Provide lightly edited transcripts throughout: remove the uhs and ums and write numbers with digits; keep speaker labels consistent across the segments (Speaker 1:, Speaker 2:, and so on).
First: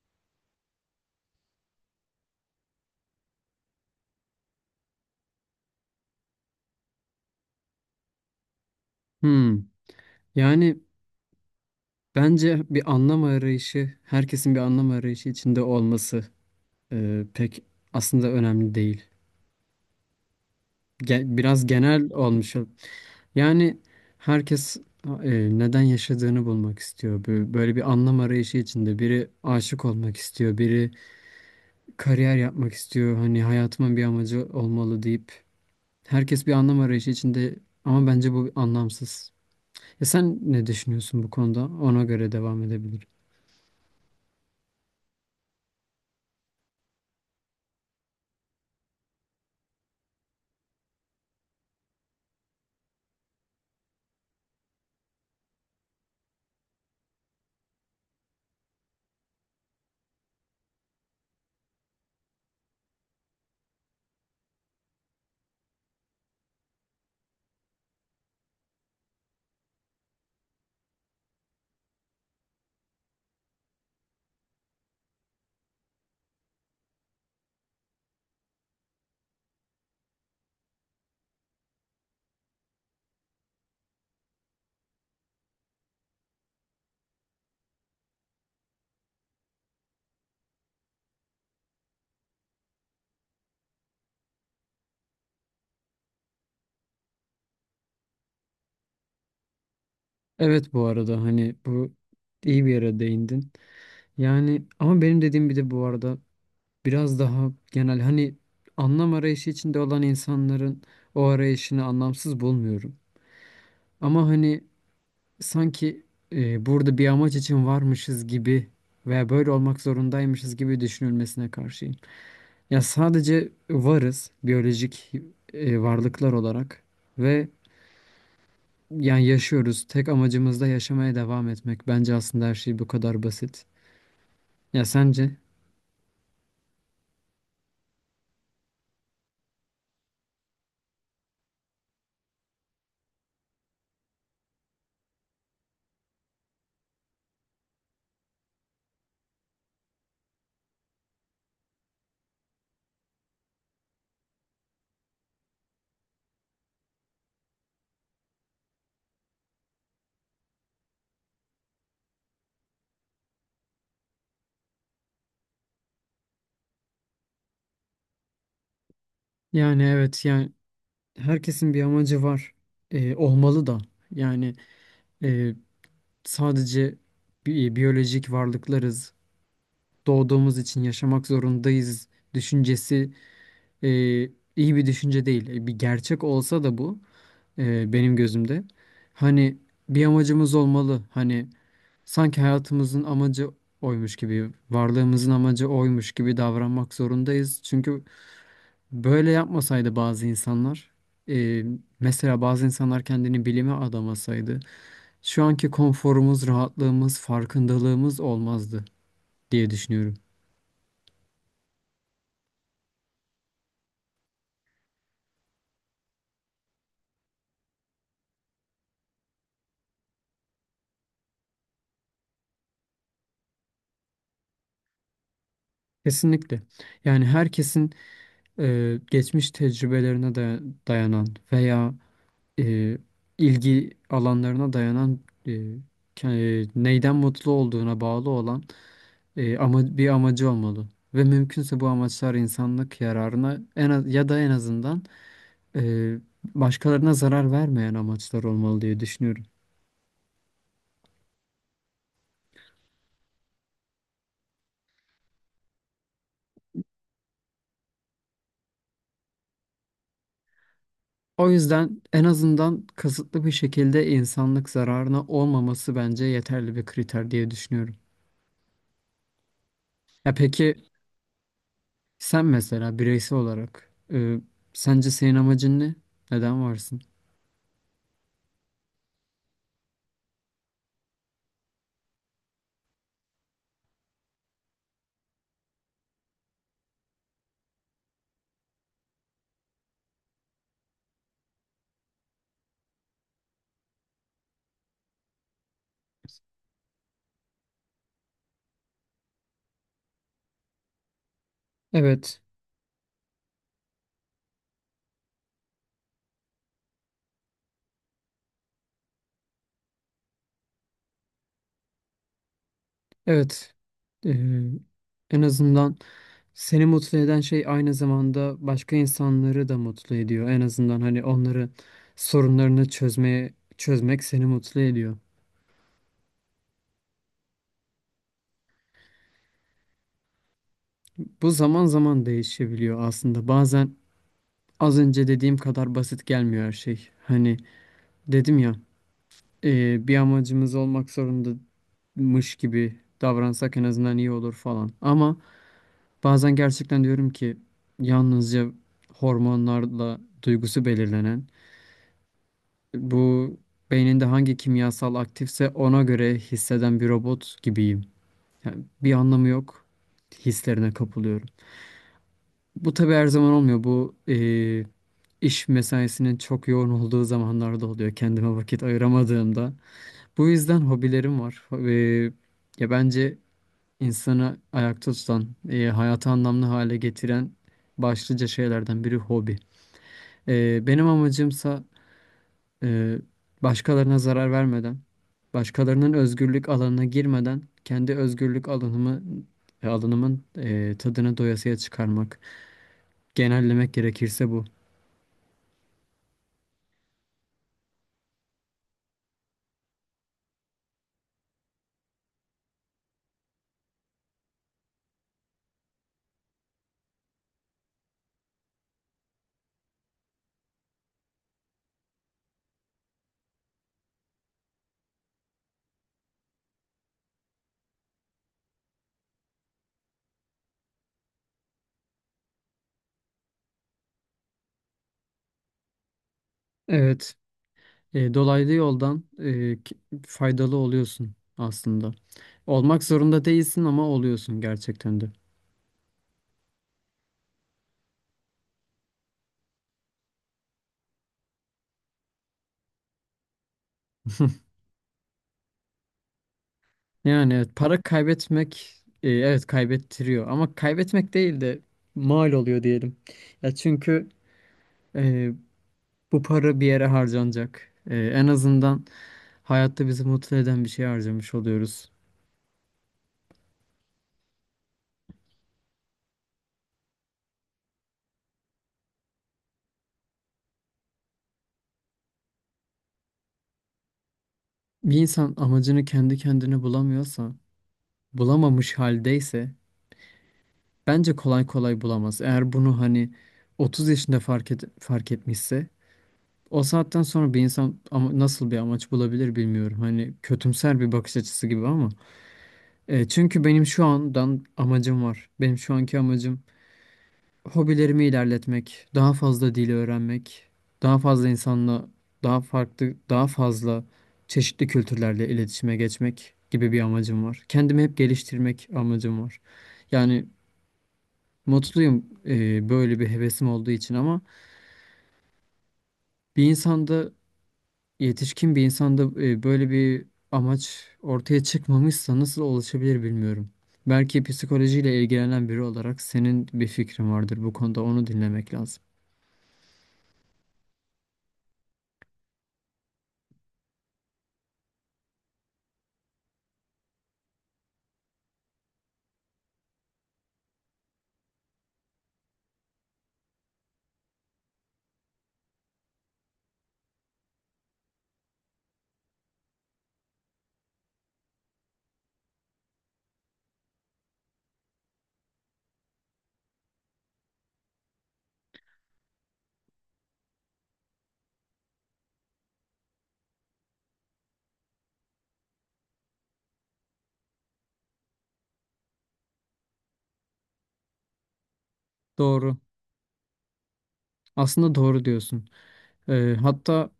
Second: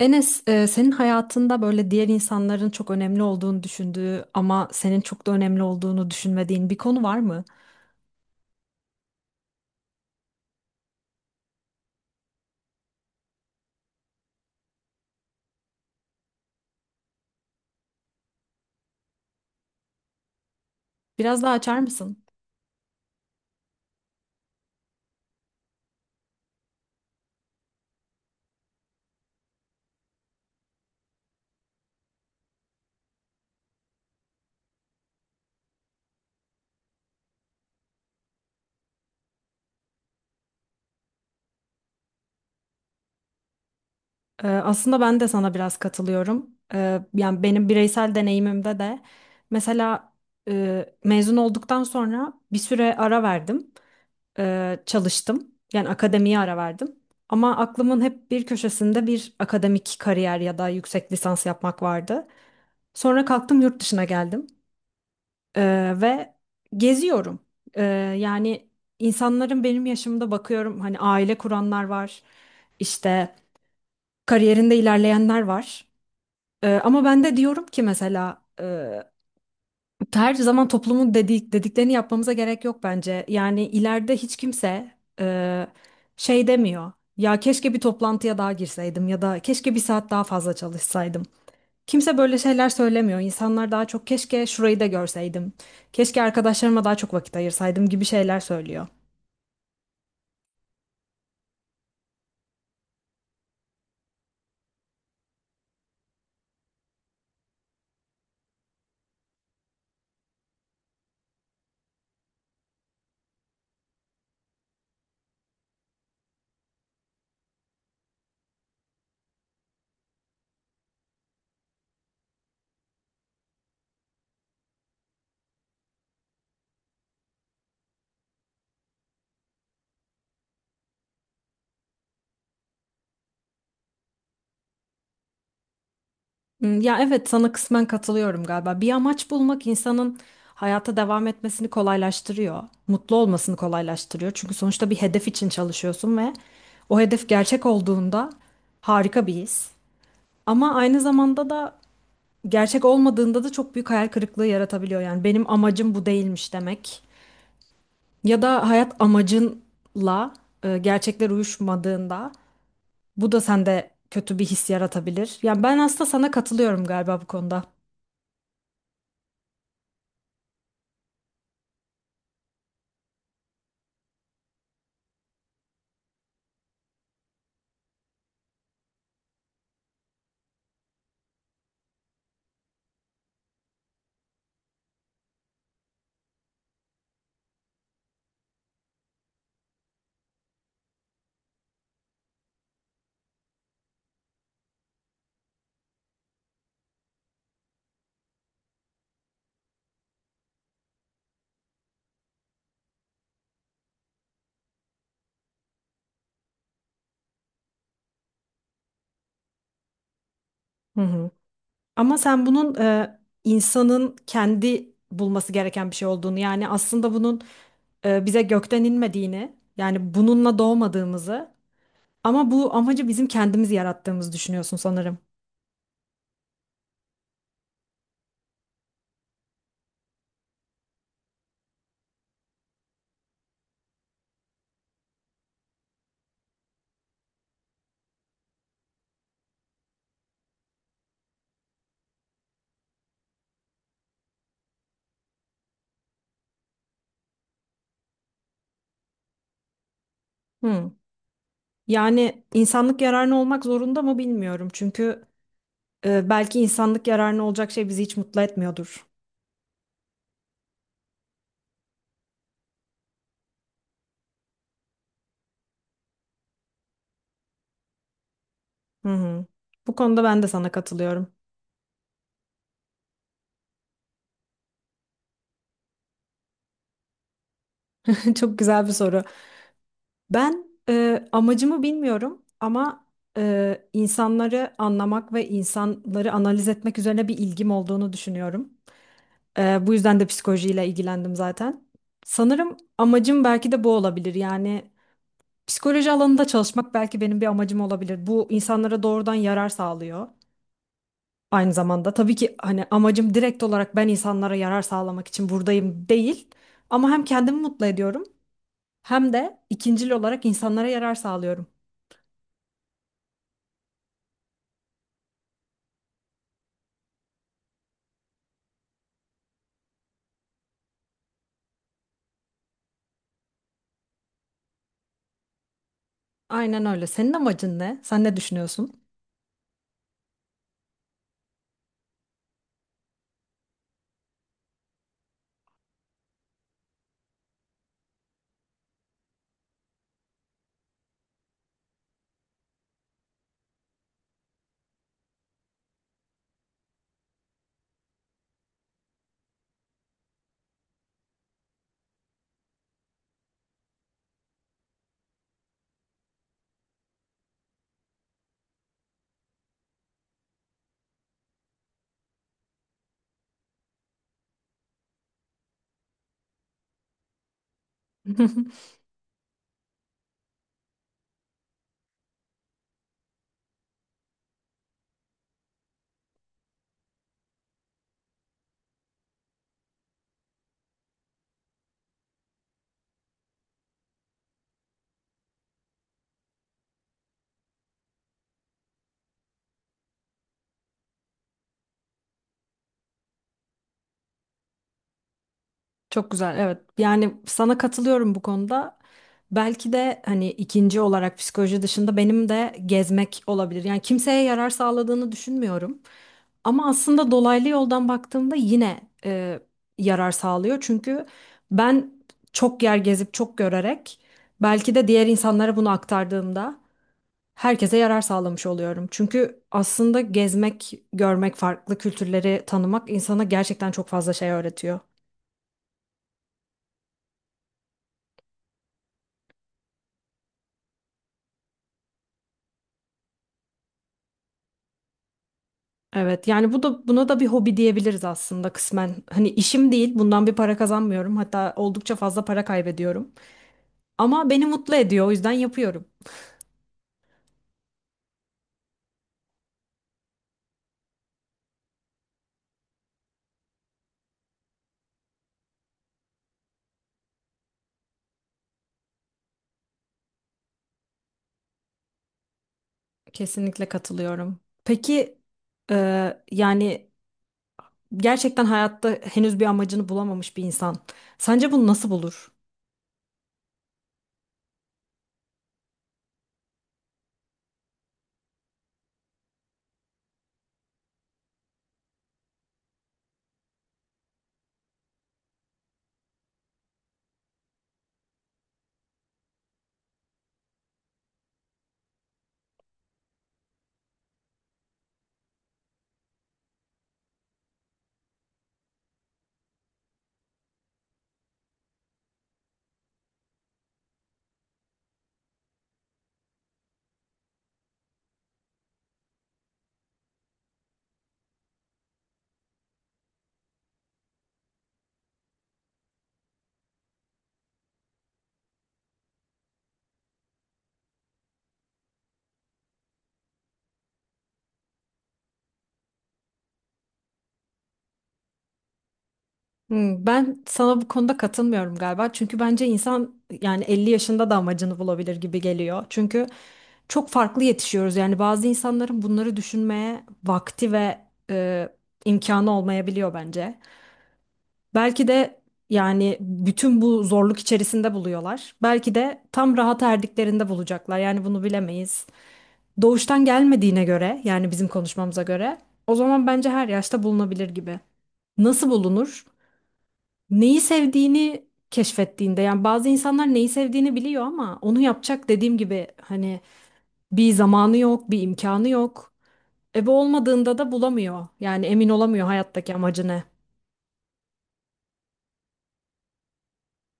Speaker 1: Enes, senin hayatında böyle diğer insanların çok önemli olduğunu düşündüğü ama senin çok da önemli olduğunu düşünmediğin bir konu var mı?
Speaker 2: Hmm. Yani bence bir anlam arayışı, herkesin bir anlam arayışı içinde olması pek aslında önemli değil.
Speaker 1: Biraz daha
Speaker 2: Biraz
Speaker 1: açar
Speaker 2: genel
Speaker 1: mısın?
Speaker 2: olmuş. Yani herkes neden yaşadığını bulmak istiyor. Böyle bir anlam arayışı içinde. Biri aşık olmak istiyor, biri kariyer yapmak istiyor. Hani hayatımın bir amacı olmalı deyip herkes bir anlam arayışı içinde, ama bence bu anlamsız. Ya sen ne düşünüyorsun bu konuda? Ona göre devam edebiliriz.
Speaker 1: Aslında ben de sana biraz katılıyorum. Yani benim bireysel deneyimimde de mesela mezun olduktan sonra bir süre ara verdim, çalıştım. Yani akademiye ara verdim. Ama aklımın hep bir köşesinde bir akademik kariyer ya da yüksek lisans yapmak vardı. Sonra kalktım yurt dışına geldim. Ve geziyorum. Ee, Yani insanların benim yaşımda bakıyorum, hani aile kuranlar var, işte kariyerinde ilerleyenler var. Ama ben de diyorum ki mesela her zaman toplumun dediklerini yapmamıza gerek yok bence. Yani ileride hiç kimse e, şey demiyor. Ya keşke bir toplantıya daha girseydim ya da keşke bir saat daha fazla çalışsaydım. Kimse böyle şeyler söylemiyor. İnsanlar daha çok keşke şurayı da görseydim. Keşke arkadaşlarıma daha çok vakit ayırsaydım gibi şeyler söylüyor.
Speaker 2: Evet, bu arada hani bu iyi bir yere değindin. Yani ama benim dediğim, bir de bu arada biraz daha genel, hani anlam arayışı içinde olan insanların o arayışını anlamsız bulmuyorum. Ama hani sanki burada bir amaç için varmışız gibi veya böyle olmak zorundaymışız gibi düşünülmesine karşıyım. Ya sadece varız, biyolojik varlıklar olarak ve yani yaşıyoruz. Tek amacımız da yaşamaya devam etmek. Bence aslında her şey bu kadar basit. Ya sence?
Speaker 1: Hmm. Ya evet, sana kısmen katılıyorum galiba. Bir amaç bulmak insanın hayata devam etmesini kolaylaştırıyor. Mutlu olmasını kolaylaştırıyor. Çünkü sonuçta bir hedef için çalışıyorsun ve o hedef gerçek olduğunda harika bir his. Ama aynı zamanda da gerçek olmadığında da çok büyük hayal kırıklığı yaratabiliyor. Yani benim amacım bu değilmiş demek. Ya da hayat amacınla gerçekler uyuşmadığında bu da sende kötü bir his yaratabilir. Yani ben aslında sana katılıyorum galiba bu konuda.
Speaker 2: Yani evet, yani herkesin bir amacı var. Olmalı da. Yani e, sadece biyolojik varlıklarız. Doğduğumuz için yaşamak zorundayız düşüncesi e, iyi bir düşünce değil. E, bir gerçek olsa da bu, benim gözümde. Hani bir amacımız olmalı. Hani sanki hayatımızın amacı oymuş gibi, varlığımızın amacı oymuş gibi davranmak zorundayız. Çünkü böyle yapmasaydı bazı insanlar, e, mesela bazı insanlar kendini bilime adamasaydı, şu anki konforumuz, rahatlığımız, farkındalığımız olmazdı diye düşünüyorum.
Speaker 1: Hı hı. Ama sen bunun insanın kendi bulması gereken bir şey olduğunu, yani aslında bunun bize gökten inmediğini, yani bununla doğmadığımızı, ama bu amacı bizim kendimiz yarattığımızı düşünüyorsun sanırım.
Speaker 2: Kesinlikle. Yani herkesin geçmiş tecrübelerine dayanan veya e, ilgi alanlarına dayanan, e, neyden mutlu olduğuna bağlı olan, ama bir amacı olmalı. Ve mümkünse bu amaçlar insanlık yararına, en az, ya da en azından e, başkalarına zarar vermeyen amaçlar olmalı diye düşünüyorum.
Speaker 1: Hı. Yani insanlık yararına olmak zorunda mı bilmiyorum. Çünkü belki insanlık yararına olacak şey bizi hiç mutlu etmiyordur.
Speaker 2: O yüzden en azından kasıtlı bir şekilde insanlık zararına olmaması bence yeterli bir kriter diye düşünüyorum.
Speaker 1: Hı hı. Bu konuda
Speaker 2: Ya
Speaker 1: ben de sana
Speaker 2: peki,
Speaker 1: katılıyorum.
Speaker 2: sen mesela bireysel olarak, sence senin amacın ne? Neden varsın?
Speaker 1: Çok güzel bir soru. Ben amacımı bilmiyorum ama insanları anlamak ve insanları analiz etmek üzerine bir ilgim olduğunu düşünüyorum. Bu yüzden de psikolojiyle ilgilendim zaten. Sanırım amacım belki de bu olabilir. Yani psikoloji alanında çalışmak belki benim bir amacım olabilir. Bu insanlara doğrudan yarar sağlıyor. Aynı zamanda tabii
Speaker 2: Evet,
Speaker 1: ki hani amacım direkt olarak ben insanlara yarar sağlamak için buradayım değil. Ama hem kendimi mutlu ediyorum hem de ikincil olarak insanlara yarar sağlıyorum.
Speaker 2: evet. E, en azından seni mutlu eden şey aynı zamanda başka insanları da mutlu ediyor. En azından hani onların sorunlarını çözmek seni mutlu ediyor.
Speaker 1: Aynen öyle. Senin amacın ne? Sen ne düşünüyorsun?
Speaker 2: Bu zaman zaman değişebiliyor aslında. Bazen az önce dediğim kadar basit gelmiyor her şey. Hani dedim ya, bir amacımız olmak zorundamış gibi davransak en azından iyi olur falan. Ama bazen gerçekten diyorum ki yalnızca hormonlarla duygusu belirlenen, bu beyninde hangi kimyasal aktifse ona göre hisseden bir robot gibiyim. Yani bir anlamı yok. Hislerine kapılıyorum. Bu tabii her zaman olmuyor. Bu iş mesaisinin çok yoğun olduğu zamanlarda oluyor. Kendime vakit ayıramadığımda. Bu yüzden hobilerim var. Ya bence insanı ayakta tutan, hayatı anlamlı hale getiren başlıca şeylerden biri hobi. Benim amacımsa eee, başkalarına zarar vermeden, başkalarının özgürlük alanına girmeden kendi özgürlük alanımı alanımın tadını doyasıya çıkarmak. Genellemek gerekirse bu.
Speaker 1: Çok güzel, evet. Yani sana katılıyorum bu konuda. Belki de hani ikinci olarak psikoloji dışında benim de gezmek olabilir. Yani kimseye yarar sağladığını düşünmüyorum. Ama aslında dolaylı yoldan baktığımda yine yarar sağlıyor. Çünkü ben çok yer gezip çok görerek belki de diğer insanlara bunu aktardığımda herkese yarar sağlamış oluyorum. Çünkü aslında gezmek, görmek, farklı kültürleri tanımak insana gerçekten çok fazla şey öğretiyor.
Speaker 2: Evet. E, dolaylı yoldan, faydalı oluyorsun aslında. Olmak zorunda değilsin, ama oluyorsun gerçekten de.
Speaker 1: Evet, yani bu da buna da bir hobi diyebiliriz aslında kısmen. Hani işim değil, bundan bir para kazanmıyorum. Hatta oldukça fazla para kaybediyorum. Ama beni mutlu ediyor, o yüzden yapıyorum.
Speaker 2: Yani evet, para kaybetmek, evet, kaybettiriyor, ama kaybetmek değil de mal oluyor diyelim. Ya çünkü e, bu para bir yere harcanacak. E, en azından hayatta bizi mutlu eden bir şey harcamış oluyoruz.
Speaker 1: Kesinlikle katılıyorum. Peki yani gerçekten hayatta henüz bir amacını bulamamış bir insan. Sence bunu nasıl bulur?
Speaker 2: Bir insan amacını kendi kendine bulamıyorsa, bulamamış haldeyse, bence kolay kolay bulamaz. Eğer bunu hani 30 yaşında fark etmişse, o saatten sonra bir insan ama nasıl bir amaç bulabilir bilmiyorum. Hani kötümser bir bakış açısı gibi, ama E, çünkü benim şu andan amacım var. Benim şu anki amacım hobilerimi ilerletmek, daha fazla dili öğrenmek, daha fazla insanla daha farklı, daha fazla çeşitli kültürlerle iletişime geçmek gibi bir amacım var. Kendimi hep geliştirmek amacım var. Yani mutluyum böyle bir hevesim olduğu için, ama bir insanda yetişkin bir insanda böyle bir amaç ortaya çıkmamışsa nasıl ulaşabilir bilmiyorum. Belki psikolojiyle ilgilenen biri olarak senin bir fikrin vardır bu konuda, onu dinlemek lazım.
Speaker 1: Hmm. Ben sana bu konuda katılmıyorum galiba. Çünkü bence insan yani 50 yaşında da amacını bulabilir gibi geliyor. Çünkü çok farklı yetişiyoruz. Yani bazı insanların bunları düşünmeye vakti ve e, imkanı olmayabiliyor bence. Belki de yani bütün bu zorluk içerisinde buluyorlar. Belki de tam rahat erdiklerinde bulacaklar. Yani bunu bilemeyiz. Doğuştan gelmediğine göre, yani bizim konuşmamıza göre, o zaman bence her yaşta bulunabilir gibi. Nasıl bulunur? Neyi sevdiğini keşfettiğinde. Yani bazı insanlar neyi sevdiğini biliyor ama onu yapacak, dediğim gibi hani, bir zamanı yok, bir imkanı yok. E bu olmadığında da bulamıyor. Yani emin olamıyor
Speaker 2: Doğru.
Speaker 1: hayattaki amacı ne.
Speaker 2: Aslında doğru diyorsun. E, hatta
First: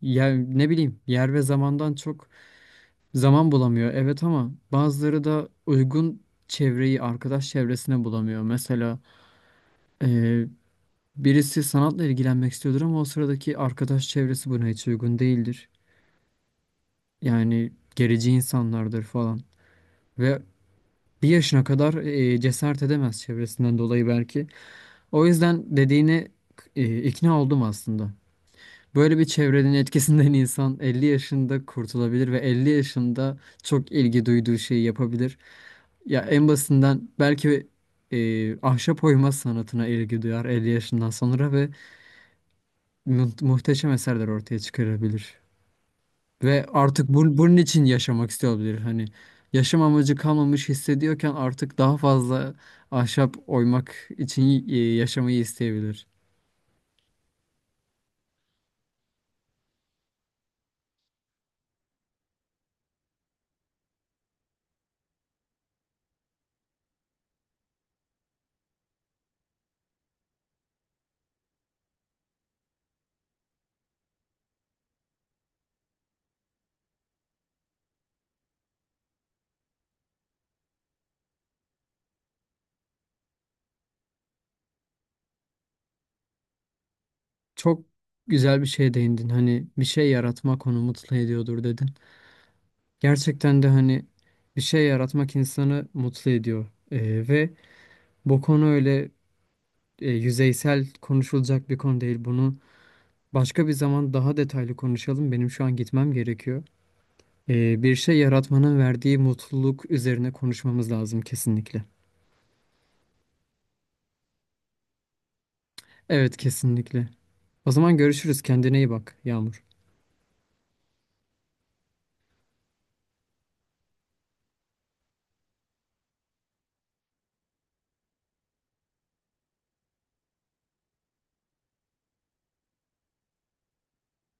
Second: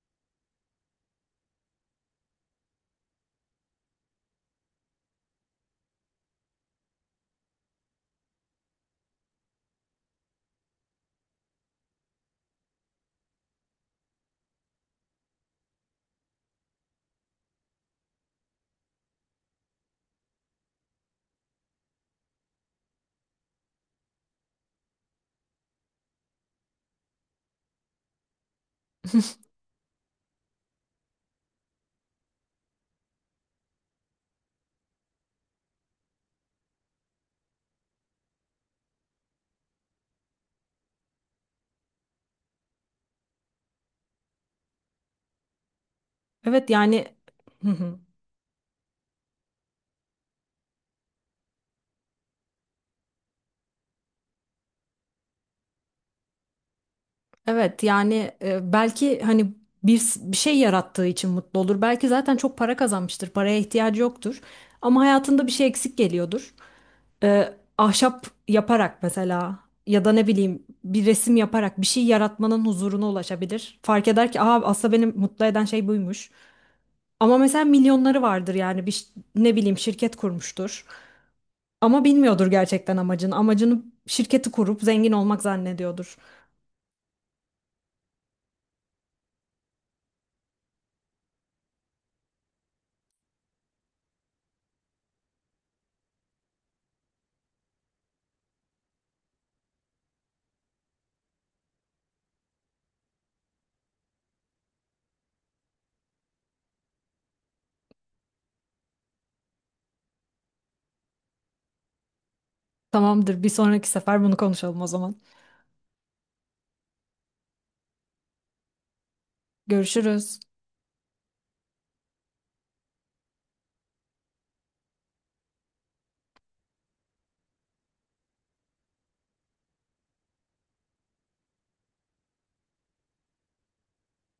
Speaker 2: ne bileyim, yer ve zamandan çok zaman bulamıyor. Evet, ama bazıları da uygun çevreyi, arkadaş çevresine bulamıyor. Mesela ee, birisi sanatla ilgilenmek istiyordur ama o sıradaki arkadaş çevresi buna hiç uygun değildir. Yani gerici insanlardır falan. Ve bir yaşına kadar cesaret edemez çevresinden dolayı belki. O yüzden dediğine ikna oldum aslında. Böyle bir çevrenin etkisinden insan 50 yaşında kurtulabilir ve 50 yaşında çok ilgi duyduğu şeyi yapabilir. Ya en basitinden belki ahşap oyma sanatına ilgi duyar 50 yaşından sonra ve muhteşem eserler ortaya çıkarabilir. Ve
Speaker 1: Evet yani.
Speaker 2: artık bunun
Speaker 1: Hı
Speaker 2: için
Speaker 1: hı.
Speaker 2: yaşamak istiyor olabilir. Hani yaşam amacı kalmamış hissediyorken artık daha fazla ahşap oymak için yaşamayı isteyebilir.
Speaker 1: Evet yani, belki hani bir şey yarattığı için mutlu olur. Belki zaten çok para kazanmıştır. Paraya ihtiyacı yoktur. Ama hayatında bir şey eksik geliyordur. Ahşap yaparak mesela, ya da ne bileyim bir resim yaparak bir şey yaratmanın huzuruna ulaşabilir. Fark eder ki aa, aslında beni mutlu eden şey buymuş. Ama mesela milyonları vardır, yani ne bileyim şirket kurmuştur. Ama bilmiyordur gerçekten amacını. Amacını şirketi kurup zengin olmak zannediyordur.
Speaker 2: Çok güzel bir şeye değindin. Hani bir şey yaratmak onu mutlu ediyordur dedin. Gerçekten de hani bir şey yaratmak insanı mutlu ediyor. E, ve bu konu öyle yüzeysel konuşulacak bir konu değil. Bunu başka bir zaman daha detaylı konuşalım. Benim şu an gitmem gerekiyor. Bir şey yaratmanın verdiği mutluluk üzerine konuşmamız lazım kesinlikle.
Speaker 1: Tamamdır, bir sonraki sefer bunu konuşalım o zaman.
Speaker 2: Evet, kesinlikle. O zaman görüşürüz. Kendine iyi bak, Yağmur.
Speaker 1: Görüşürüz.